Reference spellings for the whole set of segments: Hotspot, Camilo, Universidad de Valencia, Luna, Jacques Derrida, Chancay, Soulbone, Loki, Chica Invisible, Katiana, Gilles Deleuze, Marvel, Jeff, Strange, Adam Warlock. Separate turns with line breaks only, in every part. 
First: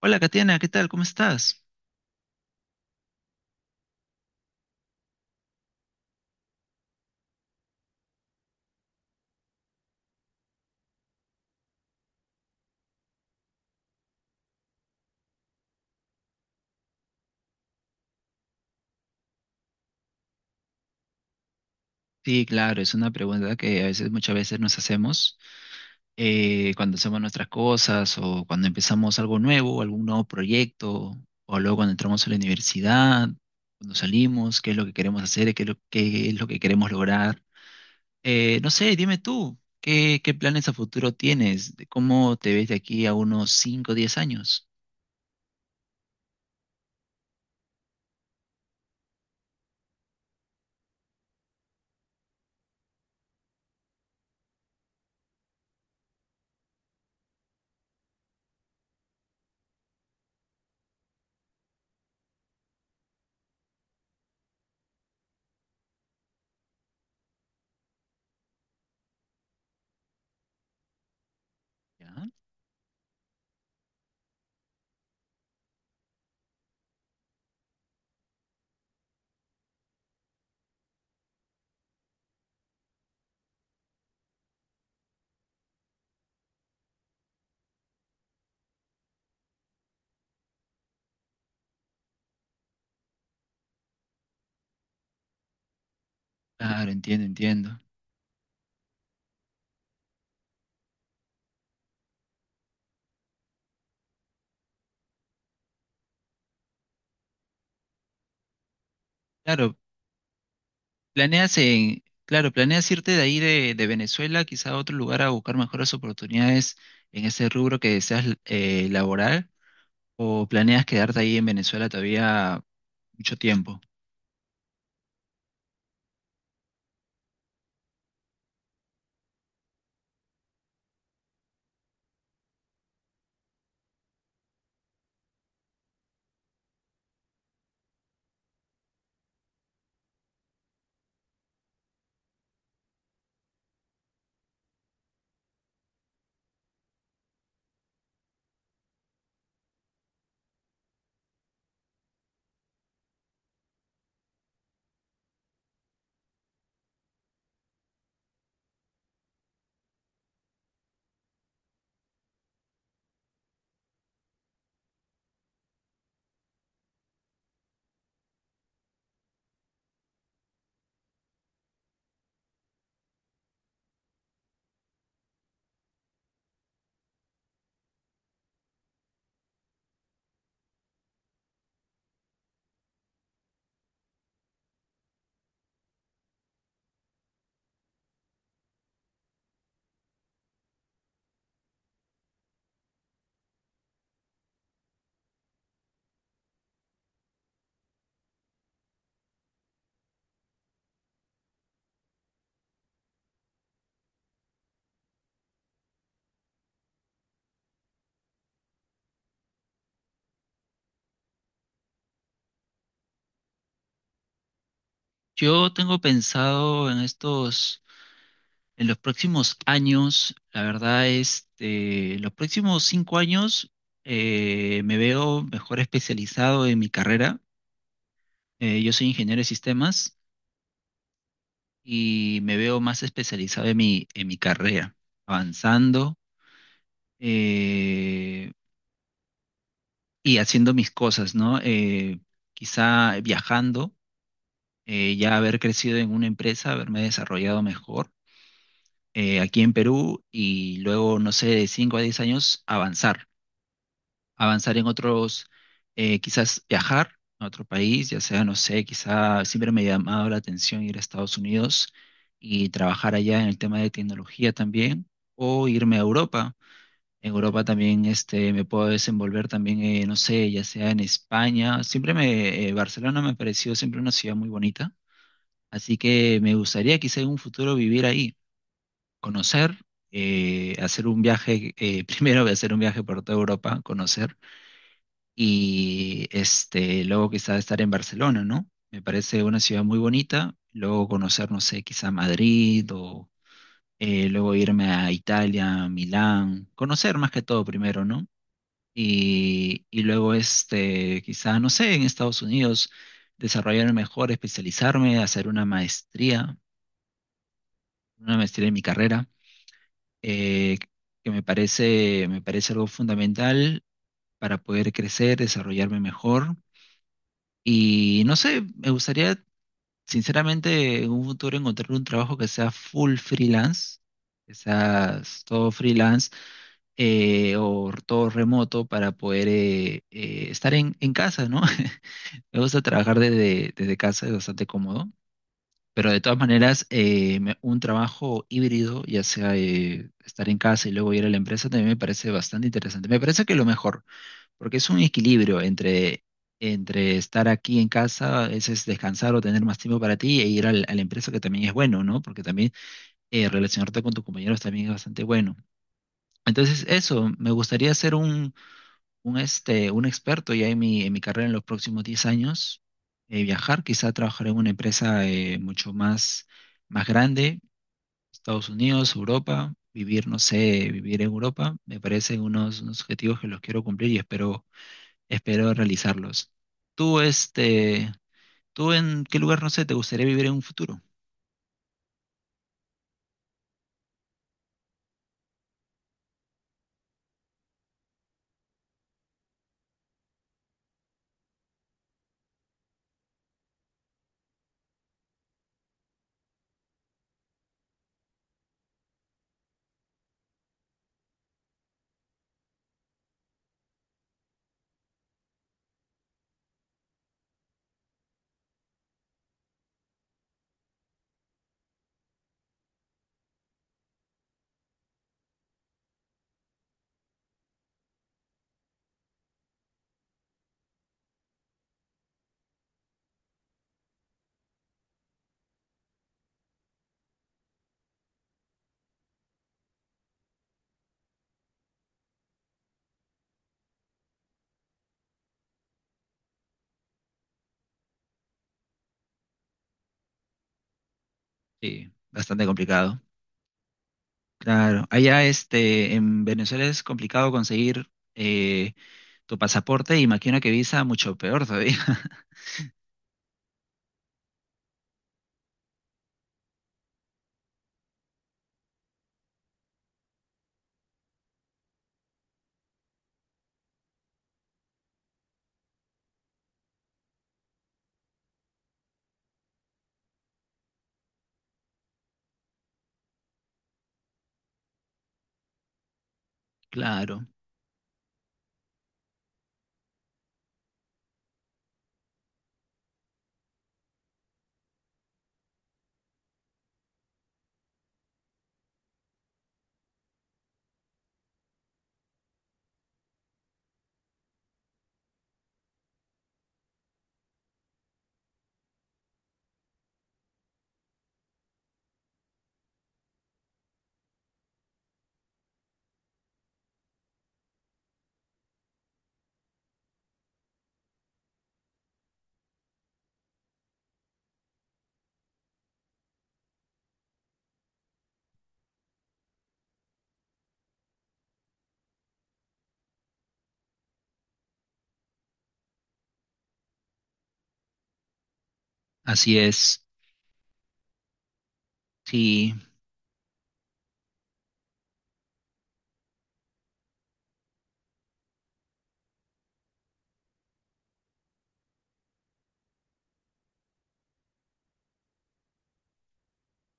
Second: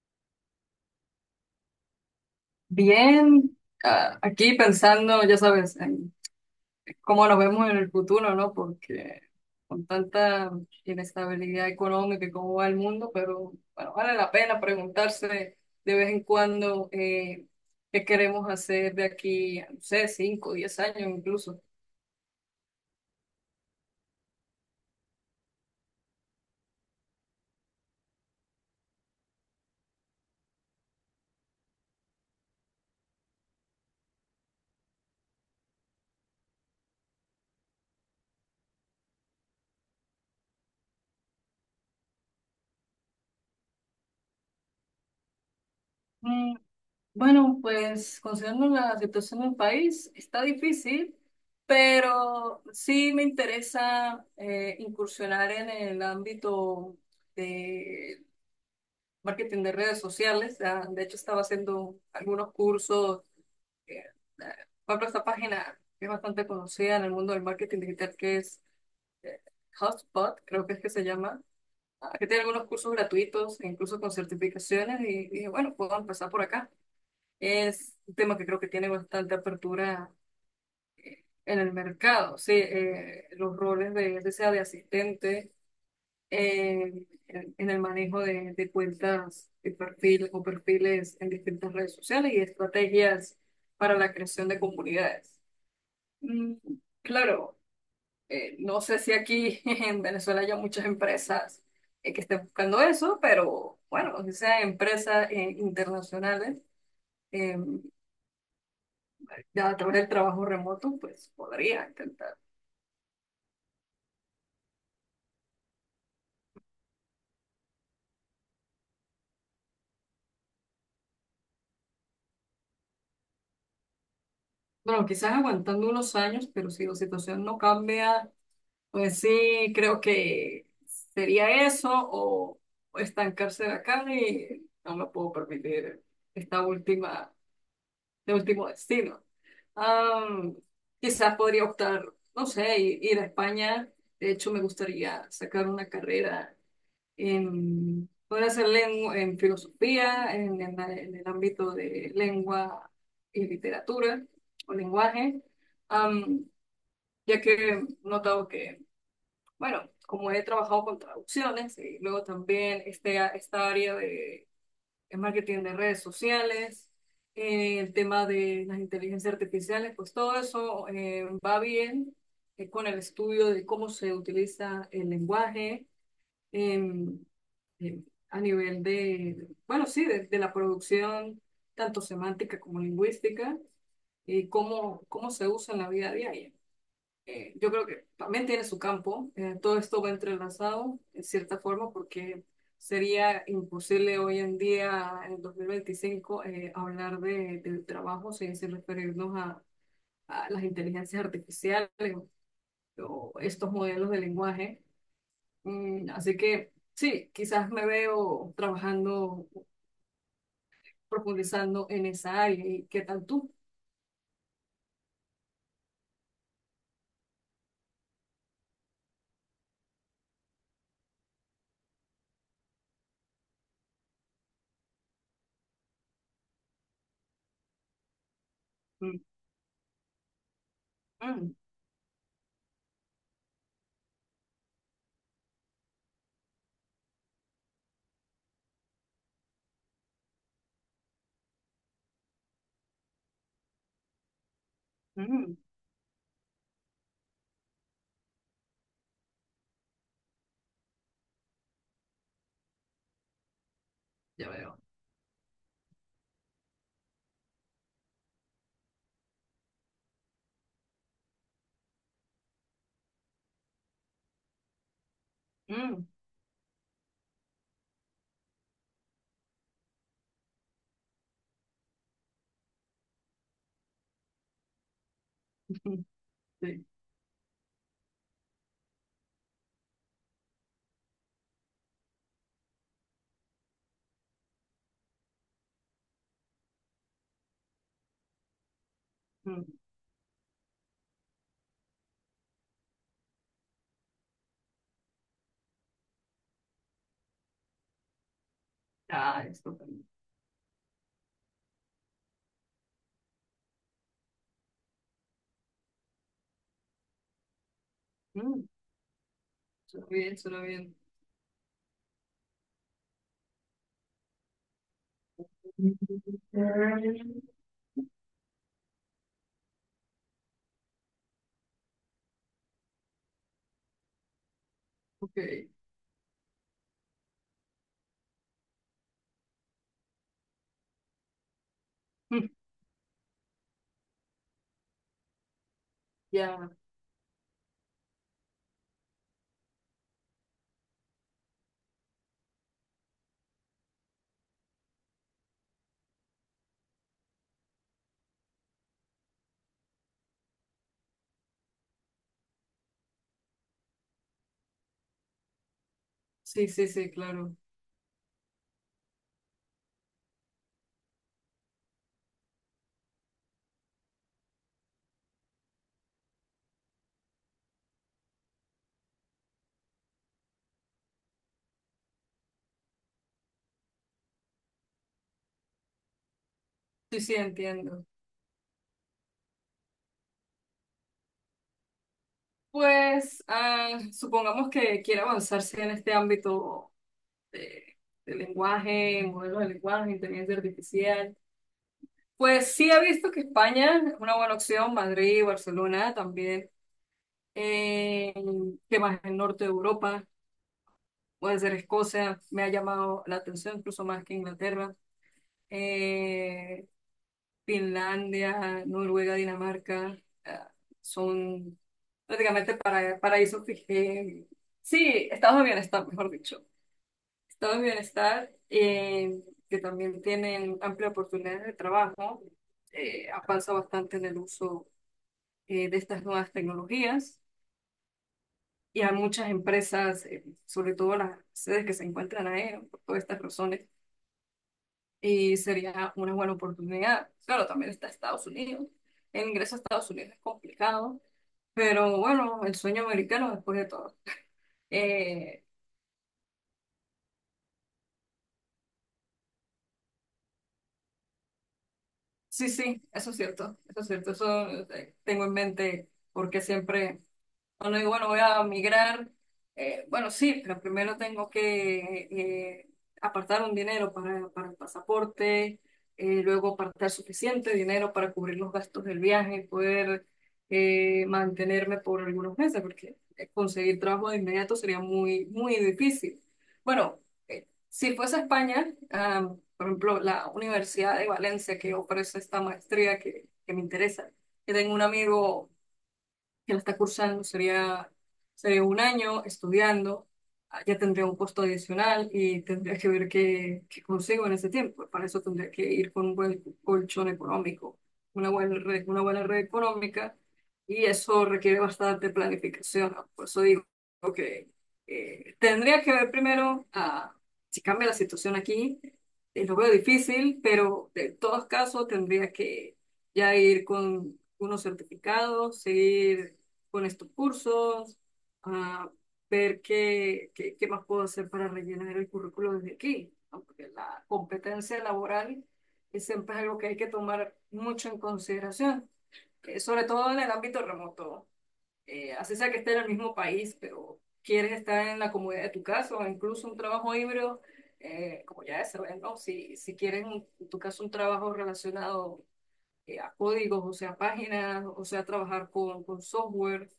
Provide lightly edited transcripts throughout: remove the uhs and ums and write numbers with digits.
Hola, Katiana, ¿qué tal? ¿Cómo estás?
Bien, aquí pensando, ya sabes, en cómo nos vemos en el futuro, ¿no? Porque con tanta inestabilidad económica y cómo va el mundo, pero bueno, vale la pena preguntarse de vez en cuando qué queremos hacer de aquí, no sé, 5 10 años incluso.
Sí, claro, es una pregunta que a veces, muchas veces nos hacemos cuando hacemos nuestras cosas o cuando empezamos algo nuevo, algún nuevo proyecto, o luego cuando entramos a la universidad, cuando salimos, qué es lo que queremos hacer, qué es lo que queremos lograr. No sé, dime tú, ¿ qué planes a futuro tienes? ¿De ¿Cómo te ves de aquí a unos 5, o 10 años?
Bueno, pues considerando la situación del país, está difícil, pero sí me interesa incursionar en el ámbito de marketing de redes sociales. Ya, de hecho, estaba haciendo algunos cursos. eh, eh, Por ejemplo, esta página que es bastante conocida en el mundo del marketing digital, que es eh, Hotspot, creo que es que se llama, que
¿Ya?
tiene algunos cursos gratuitos, e incluso con certificaciones, y dije, bueno, puedo empezar por acá. Es un tema que creo que tiene bastante apertura en el mercado, sí, los roles de, ya sea de asistente en el manejo de cuentas de perfil o perfiles en distintas redes sociales y estrategias para la creación de comunidades. Mm,
Claro, entiendo,
claro,
entiendo.
no sé si aquí en Venezuela haya muchas empresas que estén buscando eso, pero bueno, si sean empresas internacionales em,
Claro.
Ya través del trabajo remoto, pues
Planeas
podría
en,
intentar.
claro, planeas irte de ahí de Venezuela, quizá a otro lugar a buscar mejores oportunidades en ese rubro que deseas laboral, o planeas quedarte ahí en Venezuela todavía mucho tiempo.
Bueno, quizás aguantando unos años, pero si la situación no cambia, pues sí, creo que sería eso o estancarse acá y no me puedo permitir esta última, este último destino. Am, Quizás podría optar, no sé, ir a España. De hecho, me gustaría sacar una carrera en, podría ser lengua, en filosofía, en el ámbito de lengua y literatura o lenguaje, am, ya que he notado que, bueno, como he trabajado con traducciones y luego también esta área de marketing de redes sociales, el tema de las inteligencias artificiales, pues todo eso va bien con el estudio de cómo se utiliza el lenguaje. em, eh, a nivel de, bueno, sí, de la producción, tanto semántica como lingüística, y cómo, cómo se usa en la vida diaria. Yo creo que también tiene su campo, todo esto va entrelazado en cierta forma porque sería imposible hoy en día, en 2025, hablar de, del trabajo sin referirnos a las inteligencias artificiales o estos modelos de lenguaje. Mm, así que sí, quizás me veo trabajando profundizando en esa área. ¿Y qué tal tú?
Yo tengo pensado en estos, en los próximos años, la verdad, este, en los próximos cinco años me veo mejor especializado en mi carrera. Yo soy
Mm,
ingeniero de sistemas.
mm,
Y me veo más especializado en mi carrera, avanzando eh, y haciendo mis cosas, ¿no? Quizá viajando, ya
mm,
haber crecido en una empresa, haberme desarrollado mejor aquí en Perú y luego, no sé, de 5 a 10 años avanzar.
ya
Avanzar
veo.
en otros, quizás viajar a otro país, ya sea, no sé, quizás siempre me ha llamado la atención ir a Estados Unidos y trabajar allá en el tema de tecnología también, o irme a
Mm,
Europa. En Europa también este, me puedo desenvolver también, no sé, ya sea en España. Barcelona me ha parecido siempre una ciudad muy bonita, así que me
sí,
gustaría quizá en un futuro vivir ahí, conocer. Hacer un viaje, primero voy a hacer un viaje por toda Europa, conocer, y este, luego quizá estar en Barcelona, ¿no? Me parece una
mm.
ciudad muy bonita, luego conocer, no sé, quizá Madrid o luego irme a Italia, Milán, conocer más que todo primero, ¿no?
Ah, esto
Y
también.
luego, este, quizá, no sé, en Estados Unidos, desarrollarme mejor, especializarme, hacer una
Mm,
maestría en mi carrera,
suena bien, suena
eh,
bien.
me parece algo fundamental para poder crecer, desarrollarme mejor. Y no sé, me gustaría, sinceramente, en un futuro encontrar un trabajo que sea full freelance, que sea
Ok.
todo freelance o todo remoto para poder estar en casa, ¿no?
Mm,
Me gusta trabajar desde casa, es bastante cómodo. Pero de todas
ya.
maneras, un trabajo híbrido, ya sea estar en casa y luego ir a la empresa, también me parece bastante interesante. Me parece que lo mejor. Porque es un equilibrio entre estar aquí en casa, ese es descansar o tener más tiempo para ti, e ir a la empresa, que también es bueno, ¿no? Porque también relacionarte con tus compañeros también es bastante bueno.
Sí,
Entonces,
sí, sí,
eso, me
claro.
gustaría ser un experto ya en mi carrera en los próximos 10 años, viajar, quizá trabajar en una empresa más grande, Estados Unidos, Europa, vivir, no sé, vivir en Europa, me parecen unos, unos objetivos que los quiero cumplir y espero realizarlos. Tú,
Sí, sí, entiendo.
este, ¿Tú en qué lugar, no sé, te gustaría vivir en un futuro?
Pues supongamos que quiere avanzarse en este ámbito de, de lenguaje, modelos de lenguaje, inteligencia artificial. Pues sí, he visto que España es una buena opción, Madrid, Barcelona también. Eh, ¿Qué más? El norte de Europa, puede ser Escocia, me ha llamado la atención incluso más que Inglaterra. Eh, Finlandia, Noruega, Dinamarca, ah, son prácticamente paraísos sí, estados de bienestar, mejor dicho. Estados de bienestar que también tienen amplia oportunidad de trabajo, avanza bastante en el uso de estas nuevas tecnologías. Y a muchas empresas, sobre todo las sedes que se encuentran ahí, ¿no? Por todas estas razones, y sería una buena oportunidad. Claro, también está Estados Unidos. El ingreso a Estados Unidos es complicado,
Sí,
pero bueno,
bastante
el sueño
complicado.
americano después de todo.
Claro, allá,
Eh,
este, en Venezuela es complicado conseguir eh, tu pasaporte y imagino que visa mucho peor todavía.
sí, sí, eso es cierto, eso es cierto, eso tengo en mente porque siempre bueno, digo bueno, voy a migrar. Bueno, sí, pero primero tengo que apartar un dinero para el pasaporte, luego apartar suficiente dinero para cubrir los gastos del viaje y poder mantenerme por algunos meses, porque conseguir trabajo de inmediato sería muy, muy difícil. Bueno,
Claro,
si fuese a España, por ejemplo, la Universidad de Valencia que ofrece esta maestría que me interesa, que tengo un amigo que la está cursando, sería, sería un año estudiando, ya tendría un costo adicional y tendría que ver qué, qué consigo en ese tiempo. Para eso tendría que ir con un buen colchón económico, una buena red económica y eso requiere bastante planificación, ¿no? Por eso digo que tendría que ver primero si cambia la situación aquí. Lo veo difícil, pero de todos casos tendría que ya ir con unos certificados, seguir pones tus cursos, a ver qué, qué, qué más puedo hacer para rellenar el currículo desde aquí, ¿no? Porque la competencia laboral es siempre algo que hay que tomar mucho en consideración,
así es.
sobre todo en el ámbito remoto. Así sea
Sí,
que esté en el mismo país, pero quieres estar en la comodidad de tu casa o incluso un trabajo híbrido, como ya se ve, ¿no? Si quieres, en tu caso, un trabajo relacionado a códigos, o sea, a páginas, o sea, a trabajar con software.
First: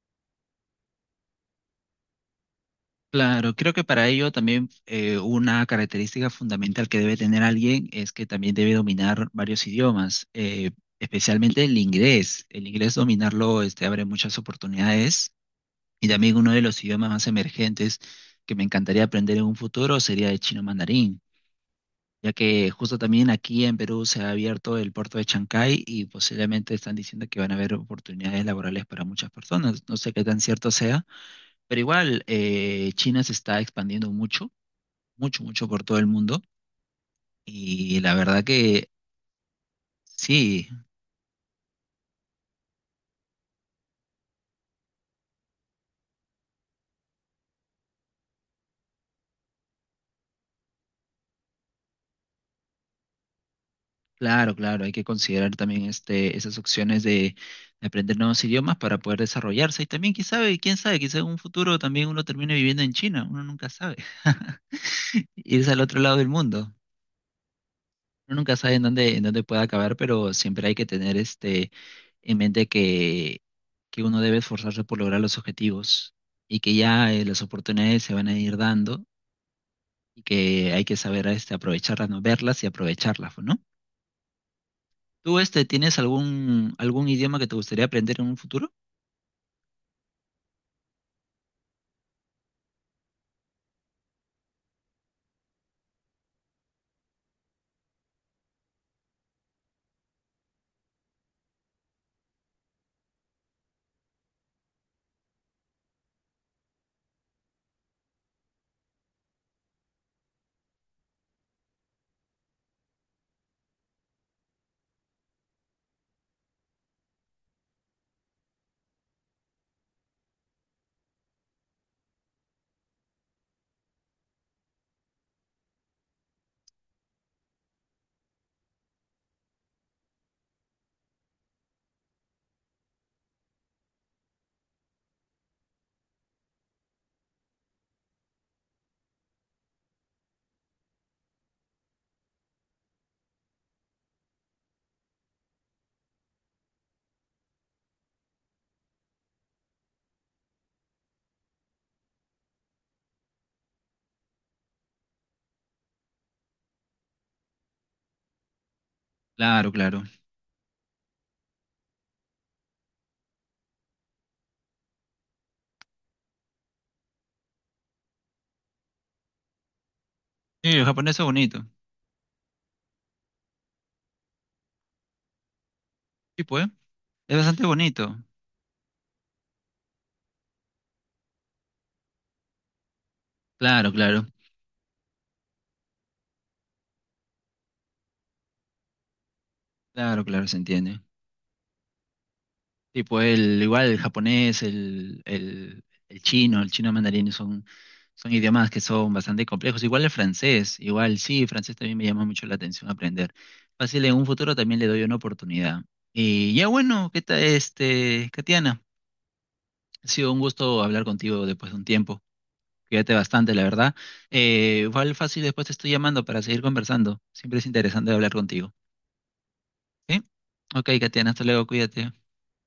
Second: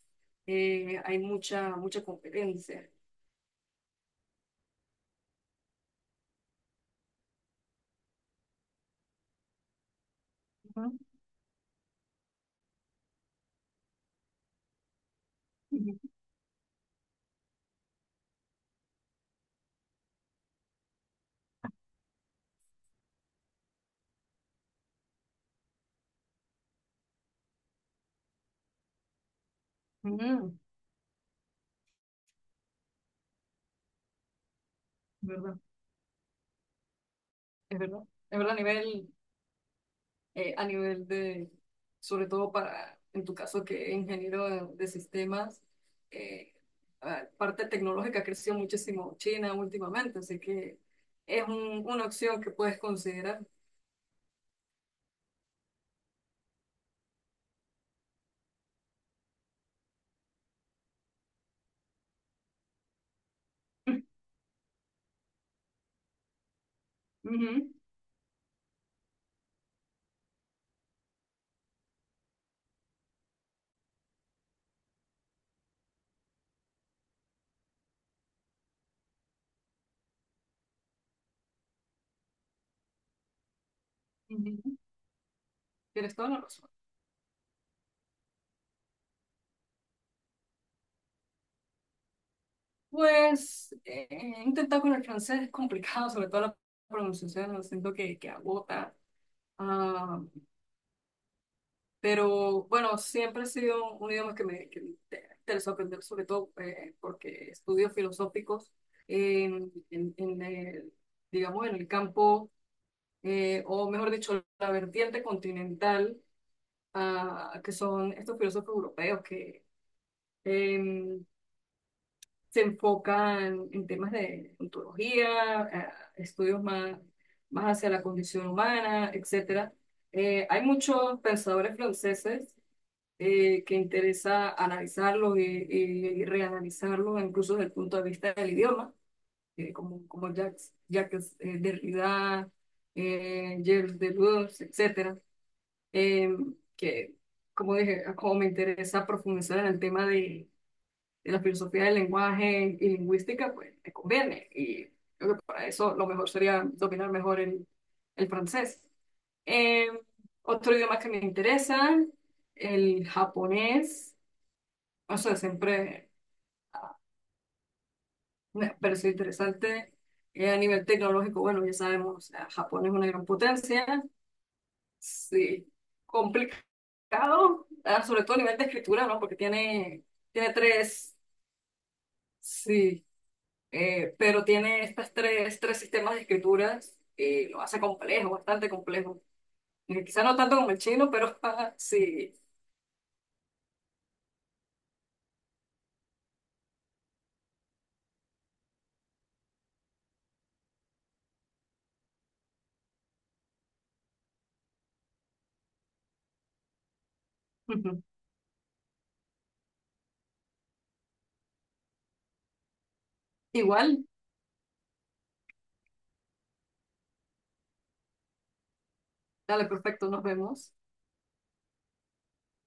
Hay mucha, mucha competencia.
claro. Creo que para ello también una característica fundamental que debe tener alguien es que también debe dominar varios idiomas,
Ujú,
especialmente el inglés. El inglés dominarlo este, abre muchas oportunidades. Y
ujú,
también uno de los idiomas más emergentes que me encantaría aprender en un futuro sería el chino mandarín, ya que justo también aquí en Perú se ha abierto el puerto de Chancay y posiblemente están diciendo que van a haber oportunidades laborales para muchas personas. No sé qué tan
ujú,
cierto sea, pero igual China se está expandiendo mucho, mucho,
¿verdad?
mucho por todo el mundo
Es
y
verdad.
la
Es
verdad
verdad
que
a
sí.
nivel de, sobre todo para, en tu caso, que es ingeniero de sistemas, eh, la parte tecnológica ha crecido muchísimo China últimamente, así que es una opción que puedes considerar.
Claro, claro, hay que considerar también este, esas opciones de aprender nuevos idiomas para poder desarrollarse. Y también, quién sabe, quizá en un futuro también uno termine viviendo en China, uno nunca sabe. Irse al otro lado del mundo.
Ujú,
Uno nunca sabe en dónde puede acabar, pero siempre hay que tener este en mente que uno debe esforzarse por lograr los objetivos y que ya las oportunidades se van a ir dando y que hay que saber este, aprovecharlas, no verlas y aprovecharlas, ¿no?
ujú.
¿Tú este tienes
Tienes toda la razón.
algún idioma que te gustaría aprender en un futuro?
Pues he intentado con el francés, es complicado, sobre todo la pronunciación, lo siento que agota. Ah, pero bueno, siempre ha sido un idioma que me interesó aprender, sobre todo porque estudios filosóficos en el, digamos, en el campo, o mejor dicho, la vertiente continental, que son estos filósofos europeos que, em, se enfocan en temas de ontología, estudios más, más hacia la condición humana, etcétera. Hay muchos pensadores franceses que interesa analizarlos y, y reanalizarlos, incluso desde el punto de vista del idioma, como, como Jacques Derrida, Gilles Deleuze, etcétera. Eh, que, como dije, como me interesa profundizar en el tema de la filosofía del lenguaje y lingüística, pues me conviene. Y creo que para eso lo mejor sería dominar mejor el francés.
Claro,
Eh,
claro.
otro idioma que me interesa, el japonés. O sea, siempre me pareció interesante. A
Sí, el
nivel
japonés es
tecnológico,
bonito.
bueno, ya sabemos, o sea, Japón es una gran potencia. Sí,
Sí, pues. Es bastante
complicado,
bonito.
sobre todo a nivel de escritura, ¿no? Porque tiene, tiene tres, sí,
Claro,
eh,
claro.
pero tiene estas tres, tres sistemas de escrituras y lo hace complejo, bastante complejo. Quizá
Claro,
no
claro,
tanto
se
como el
entiende.
chino, pero sí.
Tipo el igual el japonés, el chino mandarín son idiomas que son bastante complejos. Igual el francés, igual sí, el francés también me llama mucho la atención aprender. Fácil, en un futuro también le doy una oportunidad. Y ya bueno, ¿qué tal
Ujú.
este, Katiana? Ha sido un gusto hablar contigo después de un tiempo. Cuídate bastante, la verdad.
Igual,
Igual fácil, después te estoy llamando para seguir conversando. Siempre es interesante hablar contigo.
dale, perfecto,
¿Sí?
nos vemos.
Ok, Katiana, hasta luego, cuídate.